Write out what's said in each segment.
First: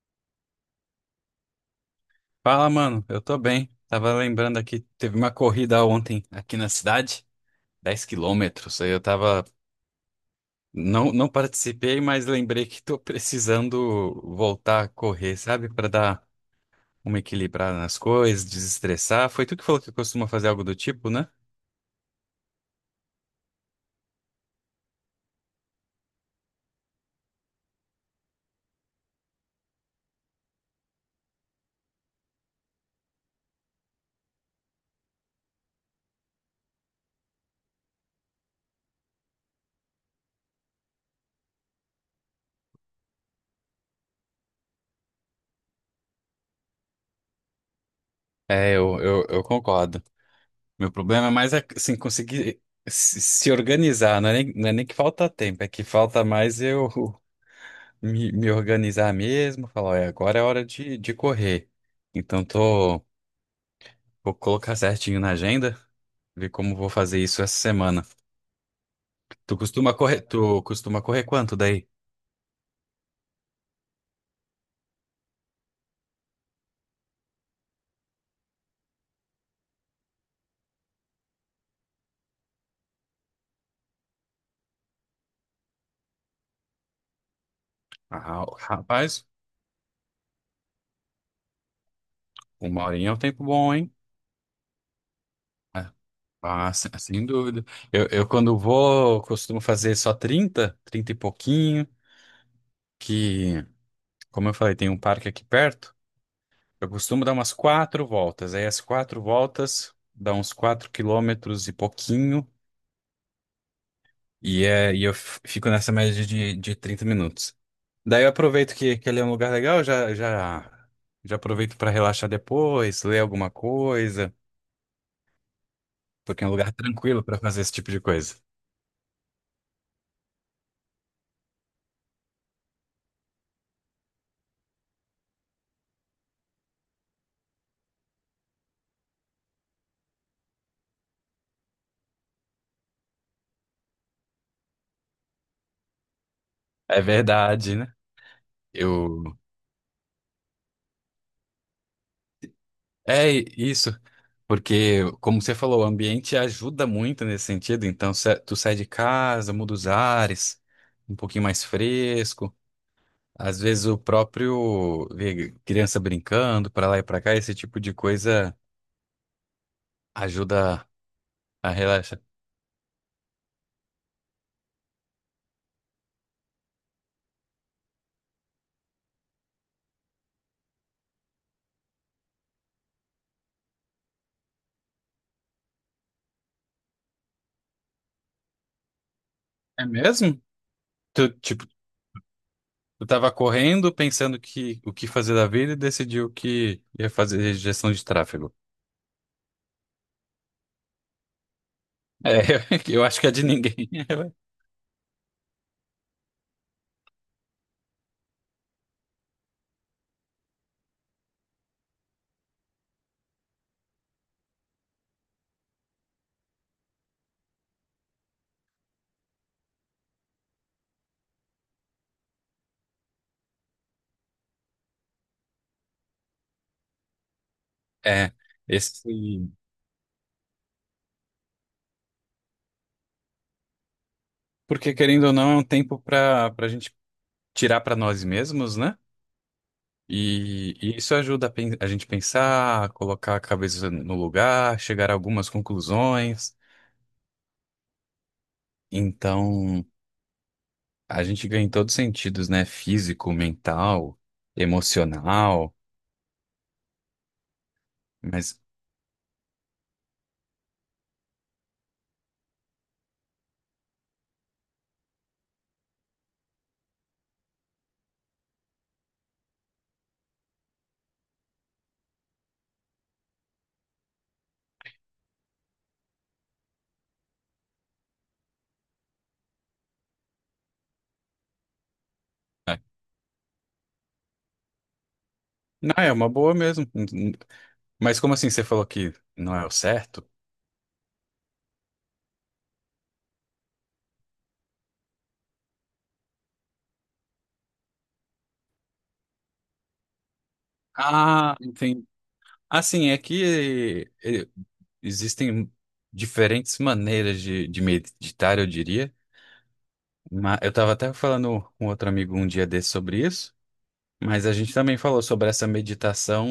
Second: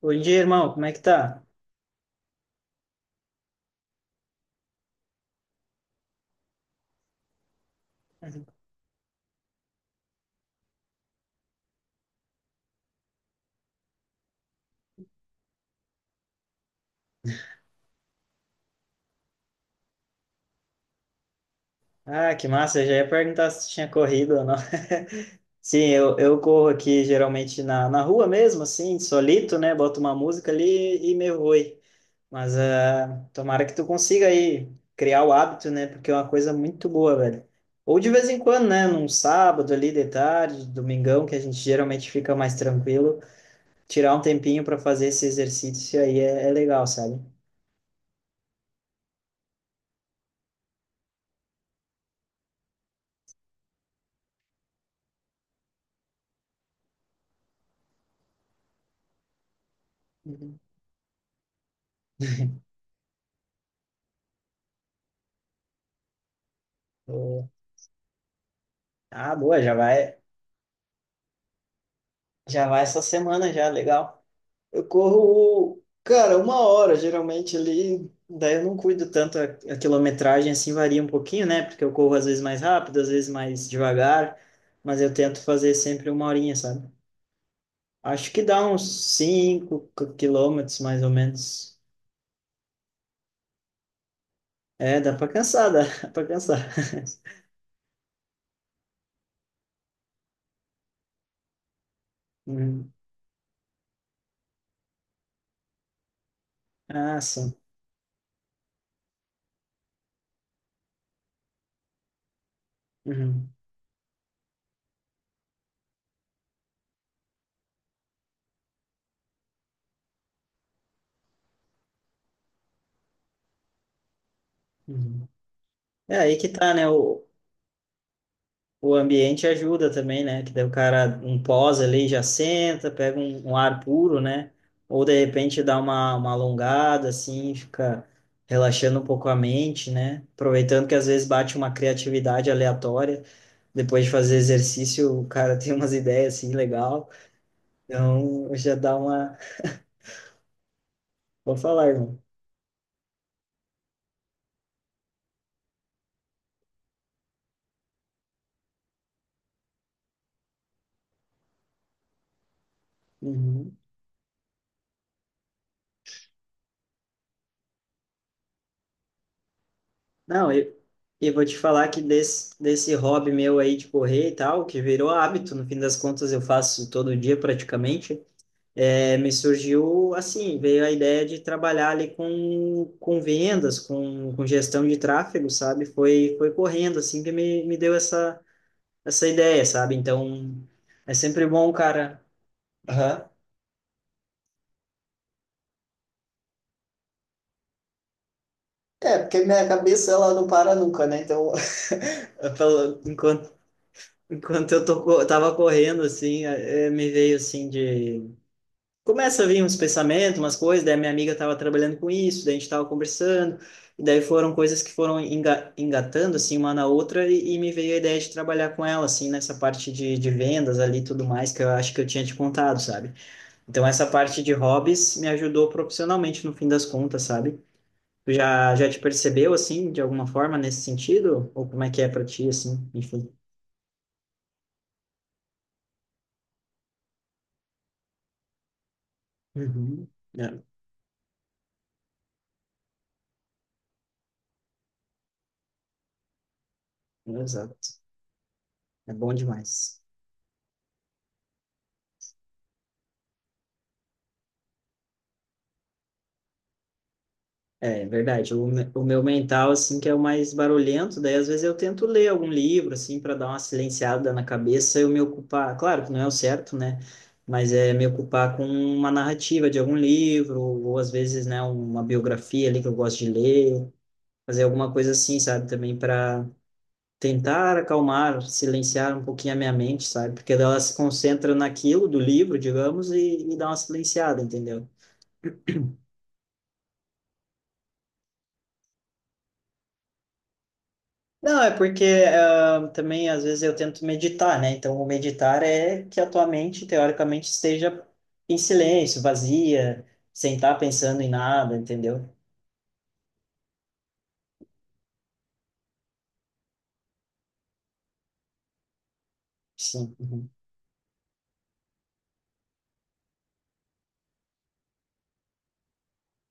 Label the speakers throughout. Speaker 1: Bom dia, irmão. Como é que tá?
Speaker 2: Fala, mano. Eu tô bem. Tava lembrando aqui, teve uma corrida ontem aqui na cidade, 10 quilômetros. Aí eu tava. Não, não participei, mas lembrei que tô precisando voltar a correr, sabe? Pra dar uma equilibrada nas coisas, desestressar. Foi tu que falou que costuma fazer algo do tipo, né?
Speaker 1: Ah, que massa. Eu já ia perguntar se tinha corrido ou não. Sim, eu corro aqui geralmente na rua mesmo, assim, solito, né? Boto uma música ali e me vou. Mas ah, tomara que tu consiga aí criar o hábito, né? Porque é uma coisa muito boa, velho. Ou de vez em quando, né? Num sábado ali de tarde, domingão, que a gente geralmente fica mais tranquilo, tirar um tempinho para fazer esse exercício aí é legal, sabe?
Speaker 2: Eu concordo. Meu problema é mais assim, conseguir se organizar. Não é nem que falta tempo, é que falta mais eu. Me organizar mesmo, falar, olha, agora é
Speaker 1: Uhum.
Speaker 2: hora de correr. Então tô, vou colocar certinho na agenda, ver como vou fazer isso
Speaker 1: Boa.
Speaker 2: essa semana.
Speaker 1: Ah,
Speaker 2: Tu
Speaker 1: boa, já
Speaker 2: costuma
Speaker 1: vai.
Speaker 2: correr, tu costuma correr quanto daí?
Speaker 1: Já vai essa semana já, legal. Eu corro, cara, uma hora geralmente ali, daí eu não cuido tanto a quilometragem, assim varia um pouquinho, né? Porque eu corro às vezes mais rápido, às vezes mais devagar, mas eu tento fazer sempre uma horinha, sabe? Acho que
Speaker 2: Ah,
Speaker 1: dá uns
Speaker 2: rapaz,
Speaker 1: 5 quilômetros mais ou menos.
Speaker 2: uma horinha é um tempo bom, hein?
Speaker 1: É, dá pra cansar, dá
Speaker 2: Ah,
Speaker 1: dá pra cansar.
Speaker 2: Sem dúvida. Eu quando vou, costumo fazer só 30, 30 e pouquinho,
Speaker 1: Uhum.
Speaker 2: que, como eu falei, tem um parque aqui perto. Eu
Speaker 1: Ah,
Speaker 2: costumo dar umas
Speaker 1: sim.
Speaker 2: quatro voltas. Aí as quatro voltas dá uns 4 quilômetros e pouquinho.
Speaker 1: Uhum.
Speaker 2: E, é, fico nessa média de 30 minutos. Daí eu aproveito que ele é um lugar legal, já aproveito para relaxar depois, ler alguma coisa,
Speaker 1: Uhum. É aí
Speaker 2: porque é
Speaker 1: que
Speaker 2: um lugar
Speaker 1: tá, né?
Speaker 2: tranquilo para fazer esse tipo de coisa.
Speaker 1: O ambiente ajuda também, né? Que daí o cara, um pós ali, já senta, pega um ar puro, né? Ou de repente dá uma alongada, assim, fica relaxando um pouco a mente, né? Aproveitando que às vezes bate uma criatividade aleatória. Depois de fazer exercício, o cara tem umas ideias, assim,
Speaker 2: É
Speaker 1: legal.
Speaker 2: verdade, né?
Speaker 1: Então, já dá
Speaker 2: Eu.
Speaker 1: uma... Vou falar, irmão.
Speaker 2: Isso, porque, como você falou, o ambiente ajuda muito nesse sentido. Então, tu sai de casa, muda os ares, um pouquinho mais fresco. Às
Speaker 1: Uhum.
Speaker 2: vezes o próprio ver criança brincando para lá e para cá, esse tipo de coisa
Speaker 1: Não,
Speaker 2: ajuda
Speaker 1: eu vou te
Speaker 2: a
Speaker 1: falar que
Speaker 2: relaxar.
Speaker 1: desse hobby meu aí de correr e tal, que virou hábito, no fim das contas eu faço todo dia praticamente, é, me surgiu assim, veio a ideia de trabalhar ali com vendas, com gestão de tráfego, sabe? Foi correndo assim que me deu essa ideia,
Speaker 2: É
Speaker 1: sabe?
Speaker 2: mesmo?
Speaker 1: Então, é
Speaker 2: Tu,
Speaker 1: sempre
Speaker 2: tipo,
Speaker 1: bom, cara.
Speaker 2: tu
Speaker 1: Aham.
Speaker 2: tava correndo, pensando que o que fazer da vida e decidiu que ia fazer gestão de tráfego.
Speaker 1: É, porque minha cabeça ela não para nunca, né? Então,
Speaker 2: É,
Speaker 1: Eu
Speaker 2: eu acho que é de
Speaker 1: Enquanto,
Speaker 2: ninguém.
Speaker 1: enquanto eu tô, tava correndo, assim, me veio assim de começa a vir uns pensamentos, umas coisas, daí a minha amiga estava trabalhando com isso, daí a gente estava conversando, e daí foram coisas que foram engatando, assim, uma na outra, e me veio a ideia de trabalhar com ela, assim, nessa parte de vendas ali e tudo mais, que eu acho que eu tinha te contado, sabe? Então, essa parte de hobbies me ajudou profissionalmente, no fim das contas, sabe? Tu
Speaker 2: É,
Speaker 1: já te
Speaker 2: esse.
Speaker 1: percebeu, assim, de alguma forma, nesse sentido? Ou como é que é para ti, assim, enfim?
Speaker 2: Porque querendo ou não, é um tempo para a gente tirar para nós mesmos, né?
Speaker 1: Uhum. É,
Speaker 2: E isso ajuda a gente pensar, colocar a cabeça no lugar, chegar a algumas conclusões.
Speaker 1: exato. É bom
Speaker 2: Então,
Speaker 1: demais.
Speaker 2: a gente ganha em todos os sentidos, né? Físico, mental, emocional.
Speaker 1: É, é verdade.
Speaker 2: Mas
Speaker 1: O, o meu mental, assim, que é o mais barulhento, daí às vezes eu tento ler algum livro, assim, para dar uma silenciada na cabeça, eu me ocupar, claro que não é o certo, né? Mas é me ocupar com uma narrativa de algum livro, ou às vezes, né, uma biografia ali que eu gosto de ler, fazer alguma coisa assim, sabe? Também para tentar acalmar, silenciar um pouquinho a minha mente, sabe? Porque ela se concentra naquilo do livro,
Speaker 2: é.
Speaker 1: digamos, e dá uma silenciada, entendeu?
Speaker 2: Não, é uma boa mesmo. Mas como assim você falou que não é o certo?
Speaker 1: Não, é porque ah, também às vezes eu tento meditar, né? Então, o meditar é que a tua mente, teoricamente, esteja em silêncio, vazia, sem estar pensando em
Speaker 2: Ah,
Speaker 1: nada,
Speaker 2: entendi.
Speaker 1: entendeu?
Speaker 2: Assim, é que eh, existem diferentes maneiras de meditar, eu diria.
Speaker 1: Sim. Uhum.
Speaker 2: Eu estava até falando com outro amigo um dia desse sobre isso, mas a gente também falou sobre essa meditação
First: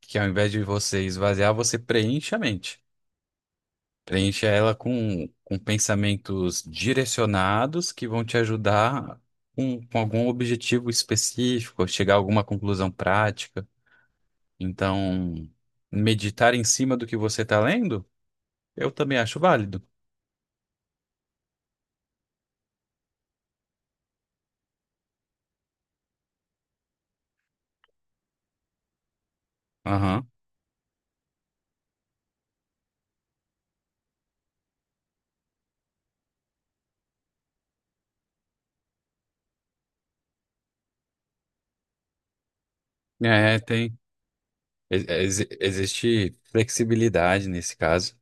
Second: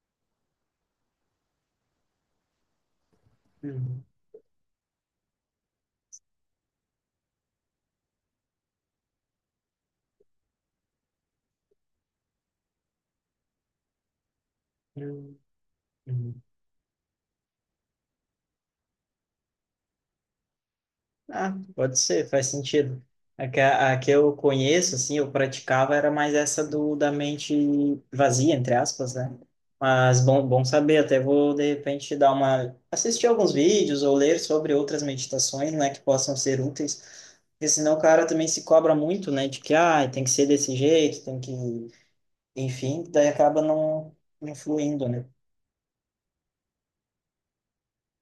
Speaker 2: que ao invés de você esvaziar, você preenche a mente.
Speaker 1: Uhum.
Speaker 2: Preencha ela com pensamentos direcionados que vão te ajudar com algum objetivo específico, chegar a alguma conclusão prática.
Speaker 1: Uhum.
Speaker 2: Então,
Speaker 1: Uhum.
Speaker 2: meditar em cima do que você está lendo, eu também acho válido.
Speaker 1: Ah, pode ser, faz sentido. A que eu conheço, assim, eu praticava era mais essa do da mente vazia, entre aspas, né? Mas
Speaker 2: Aham.
Speaker 1: bom, bom saber, até vou de repente dar uma assistir alguns vídeos ou ler sobre outras meditações, né, que possam ser úteis. Porque senão o cara também se cobra muito, né? De que, ah, tem que ser desse jeito, tem que... Enfim, daí
Speaker 2: É,
Speaker 1: acaba
Speaker 2: tem.
Speaker 1: não
Speaker 2: ex-
Speaker 1: influindo, né?
Speaker 2: Existe flexibilidade nesse caso.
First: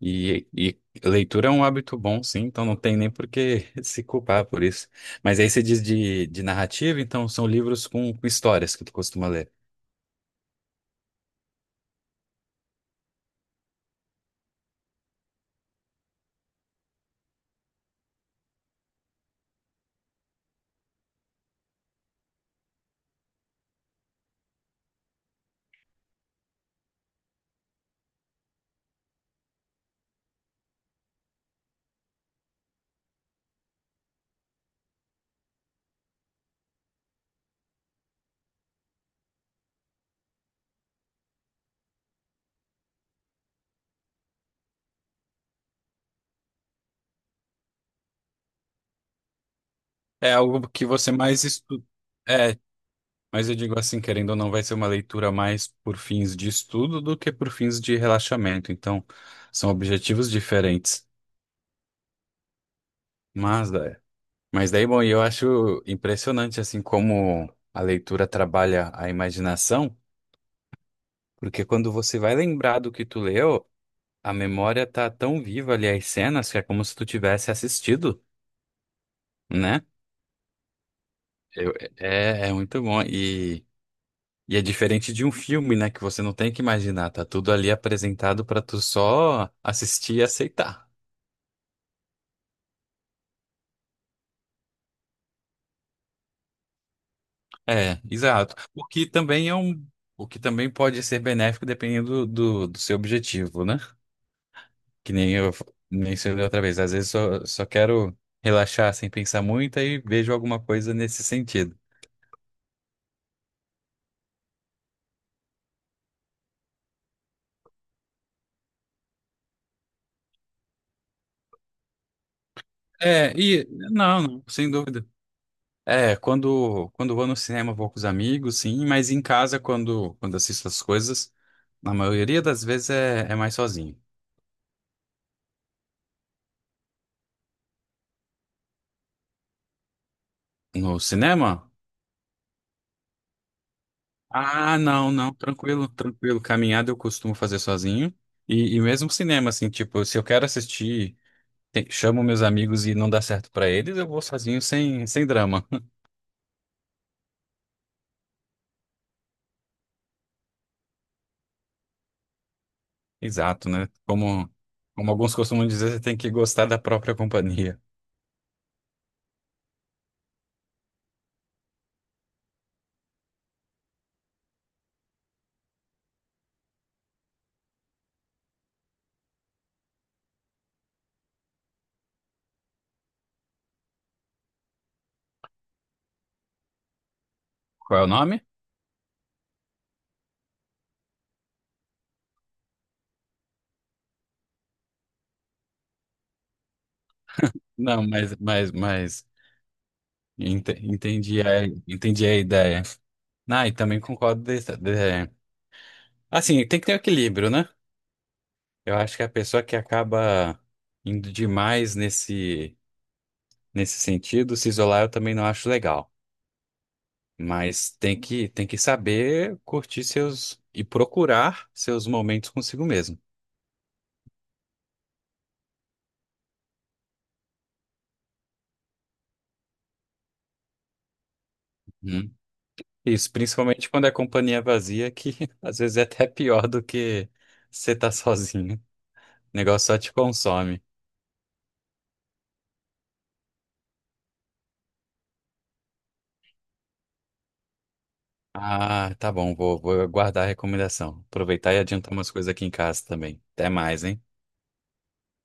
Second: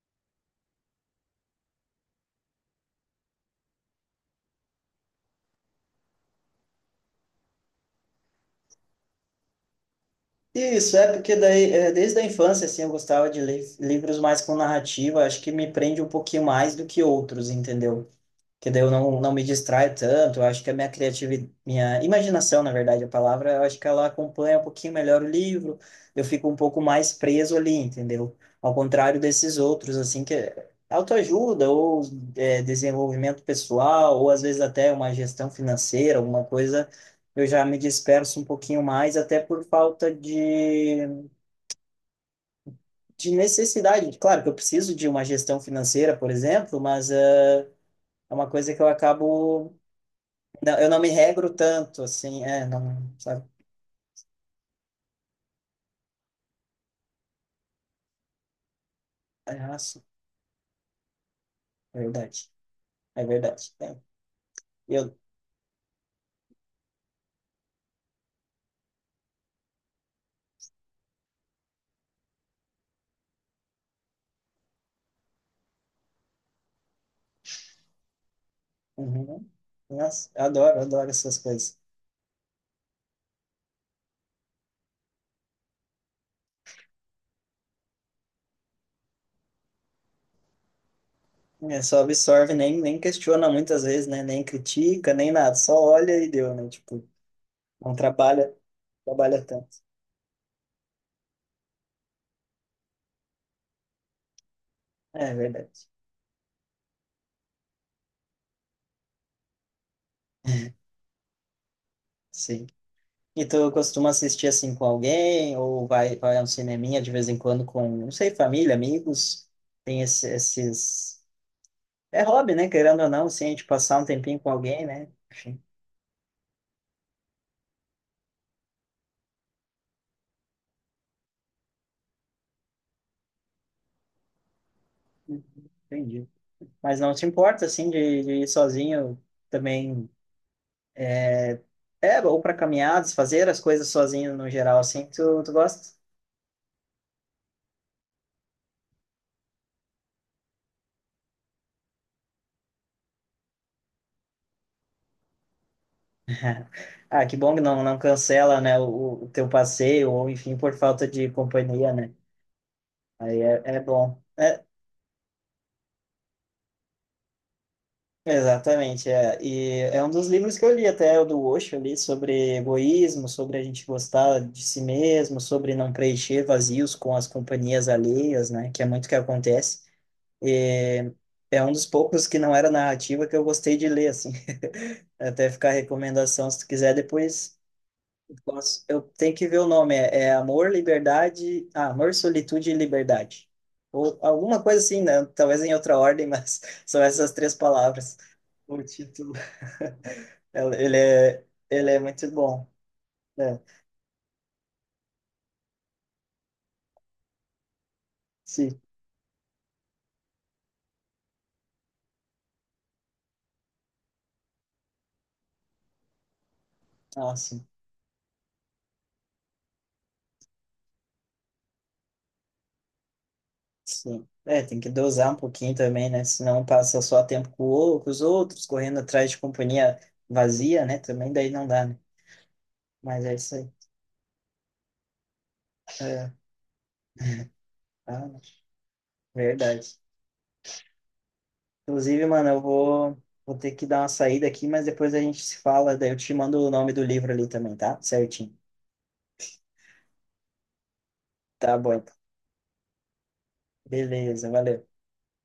Speaker 2: E leitura é um hábito bom, sim, então não tem nem por que se culpar por isso. Mas aí você diz de narrativa, então são livros com histórias que tu costuma ler.
Speaker 1: Isso, é porque daí, é, desde a infância, assim, eu gostava de ler livros mais com narrativa, acho que me prende um pouquinho mais do que outros, entendeu? Que daí eu não me distrai tanto. Eu acho que a minha criatividade, minha imaginação, na verdade, a palavra, eu acho que ela acompanha um pouquinho melhor o livro. Eu fico um pouco mais preso ali, entendeu? Ao contrário desses outros, assim, que é autoajuda ou é, desenvolvimento pessoal, ou às vezes até uma gestão financeira, alguma coisa, eu já me disperso um pouquinho mais, até por falta de necessidade. Claro que eu preciso de uma gestão financeira, por exemplo, mas eh, é uma coisa que eu acabo.
Speaker 2: É algo
Speaker 1: Não,
Speaker 2: que
Speaker 1: eu não me
Speaker 2: você mais
Speaker 1: regro
Speaker 2: estuda.
Speaker 1: tanto, assim,
Speaker 2: É,
Speaker 1: é, não, sabe?
Speaker 2: mas eu digo assim, querendo ou não, vai ser uma leitura mais por fins de estudo do que por fins de relaxamento. Então, são
Speaker 1: É sim,
Speaker 2: objetivos diferentes.
Speaker 1: é verdade, é
Speaker 2: Mas,
Speaker 1: verdade. É.
Speaker 2: é. Mas daí, bom, e
Speaker 1: Eu,
Speaker 2: eu acho impressionante, assim, como a leitura trabalha a imaginação, porque quando você vai lembrar do que tu leu, a memória tá tão viva ali as cenas que é como se tu tivesse assistido,
Speaker 1: uhum.
Speaker 2: né?
Speaker 1: Nossa, eu adoro essas coisas.
Speaker 2: É, é muito bom. E é diferente de um filme, né? Que você não tem que imaginar, tá tudo ali apresentado pra tu só assistir e aceitar.
Speaker 1: É, só absorve, nem questiona muitas vezes, né? Nem critica, nem nada, só olha e deu, né? Tipo, não
Speaker 2: É,
Speaker 1: trabalha,
Speaker 2: exato.
Speaker 1: trabalha tanto.
Speaker 2: O que também pode ser benéfico dependendo do seu objetivo, né? Que
Speaker 1: É
Speaker 2: nem eu
Speaker 1: verdade,
Speaker 2: mencionei outra vez. Às vezes só quero relaxar sem pensar muito e vejo alguma coisa nesse sentido.
Speaker 1: sim. E tu costuma assistir assim com alguém, ou vai a um cineminha de vez em quando com, não sei, família, amigos? Tem esses é hobby, né? Querendo ou não,
Speaker 2: É,
Speaker 1: assim, a gente
Speaker 2: e
Speaker 1: passar um
Speaker 2: não,
Speaker 1: tempinho
Speaker 2: não,
Speaker 1: com
Speaker 2: sem
Speaker 1: alguém,
Speaker 2: dúvida.
Speaker 1: né? Enfim,
Speaker 2: É, quando vou no cinema, vou com os amigos, sim, mas em casa, quando assisto as coisas, na maioria das vezes é mais sozinho.
Speaker 1: entendi. Mas não te importa, assim, de ir sozinho também.
Speaker 2: No cinema?
Speaker 1: É, ou para caminhadas, fazer as coisas sozinho no
Speaker 2: Ah,
Speaker 1: geral, assim,
Speaker 2: não, não,
Speaker 1: tu
Speaker 2: tranquilo,
Speaker 1: gosta?
Speaker 2: tranquilo. Caminhada eu costumo fazer sozinho. E mesmo cinema, assim, tipo, se eu quero assistir, chamo meus amigos e não dá certo pra eles, eu vou sozinho sem drama.
Speaker 1: Ah, que bom que não cancela, né, o teu passeio, ou enfim, por falta de companhia, né? Aí é,
Speaker 2: Exato,
Speaker 1: é
Speaker 2: né?
Speaker 1: bom.
Speaker 2: Como,
Speaker 1: É,
Speaker 2: como alguns costumam dizer, você tem que gostar da própria companhia.
Speaker 1: exatamente, é. E é um dos livros que eu li até, o do Osho ali, sobre egoísmo, sobre a gente gostar de si mesmo, sobre não preencher vazios com as companhias alheias, né, que é muito que acontece. E é um dos poucos que não era narrativa que eu gostei de ler, assim. Até ficar a recomendação, se tu quiser depois.
Speaker 2: Qual é o nome?
Speaker 1: Nossa, eu tenho que ver o nome. É, é Amor, Liberdade. Ah, Amor, Solitude e Liberdade. Ou alguma coisa assim, né? Talvez em outra ordem, mas são essas três
Speaker 2: Não,
Speaker 1: palavras.
Speaker 2: mas,
Speaker 1: O
Speaker 2: mas.
Speaker 1: título.
Speaker 2: Entendi a,
Speaker 1: Ele é
Speaker 2: entendi
Speaker 1: muito
Speaker 2: a
Speaker 1: bom,
Speaker 2: ideia.
Speaker 1: né?
Speaker 2: Ah, e também concordo. Assim, tem que ter um equilíbrio, né?
Speaker 1: Sim.
Speaker 2: Eu acho que a pessoa que acaba indo demais nesse sentido, se isolar, eu também não acho legal.
Speaker 1: Ah, sim.
Speaker 2: Mas tem que saber curtir seus e procurar seus momentos consigo mesmo.
Speaker 1: Sim. É, tem que dosar um pouquinho também, né? Senão passa só tempo com, com os outros, correndo atrás de companhia vazia, né? Também daí não dá, né?
Speaker 2: Uhum.
Speaker 1: Mas
Speaker 2: Isso,
Speaker 1: é isso aí.
Speaker 2: principalmente quando é companhia vazia, que às vezes é até
Speaker 1: É,
Speaker 2: pior do que você tá
Speaker 1: ah,
Speaker 2: sozinho. O negócio só
Speaker 1: verdade.
Speaker 2: te consome.
Speaker 1: Inclusive, mano, eu vou, vou ter que dar uma saída aqui, mas depois a gente se fala, daí eu te mando o nome do livro ali também, tá? Certinho.
Speaker 2: Ah, tá bom, vou guardar a recomendação. Aproveitar
Speaker 1: Tá
Speaker 2: e
Speaker 1: bom,
Speaker 2: adiantar
Speaker 1: então.
Speaker 2: umas coisas aqui em casa também. Até mais, hein?
Speaker 1: Beleza, valeu.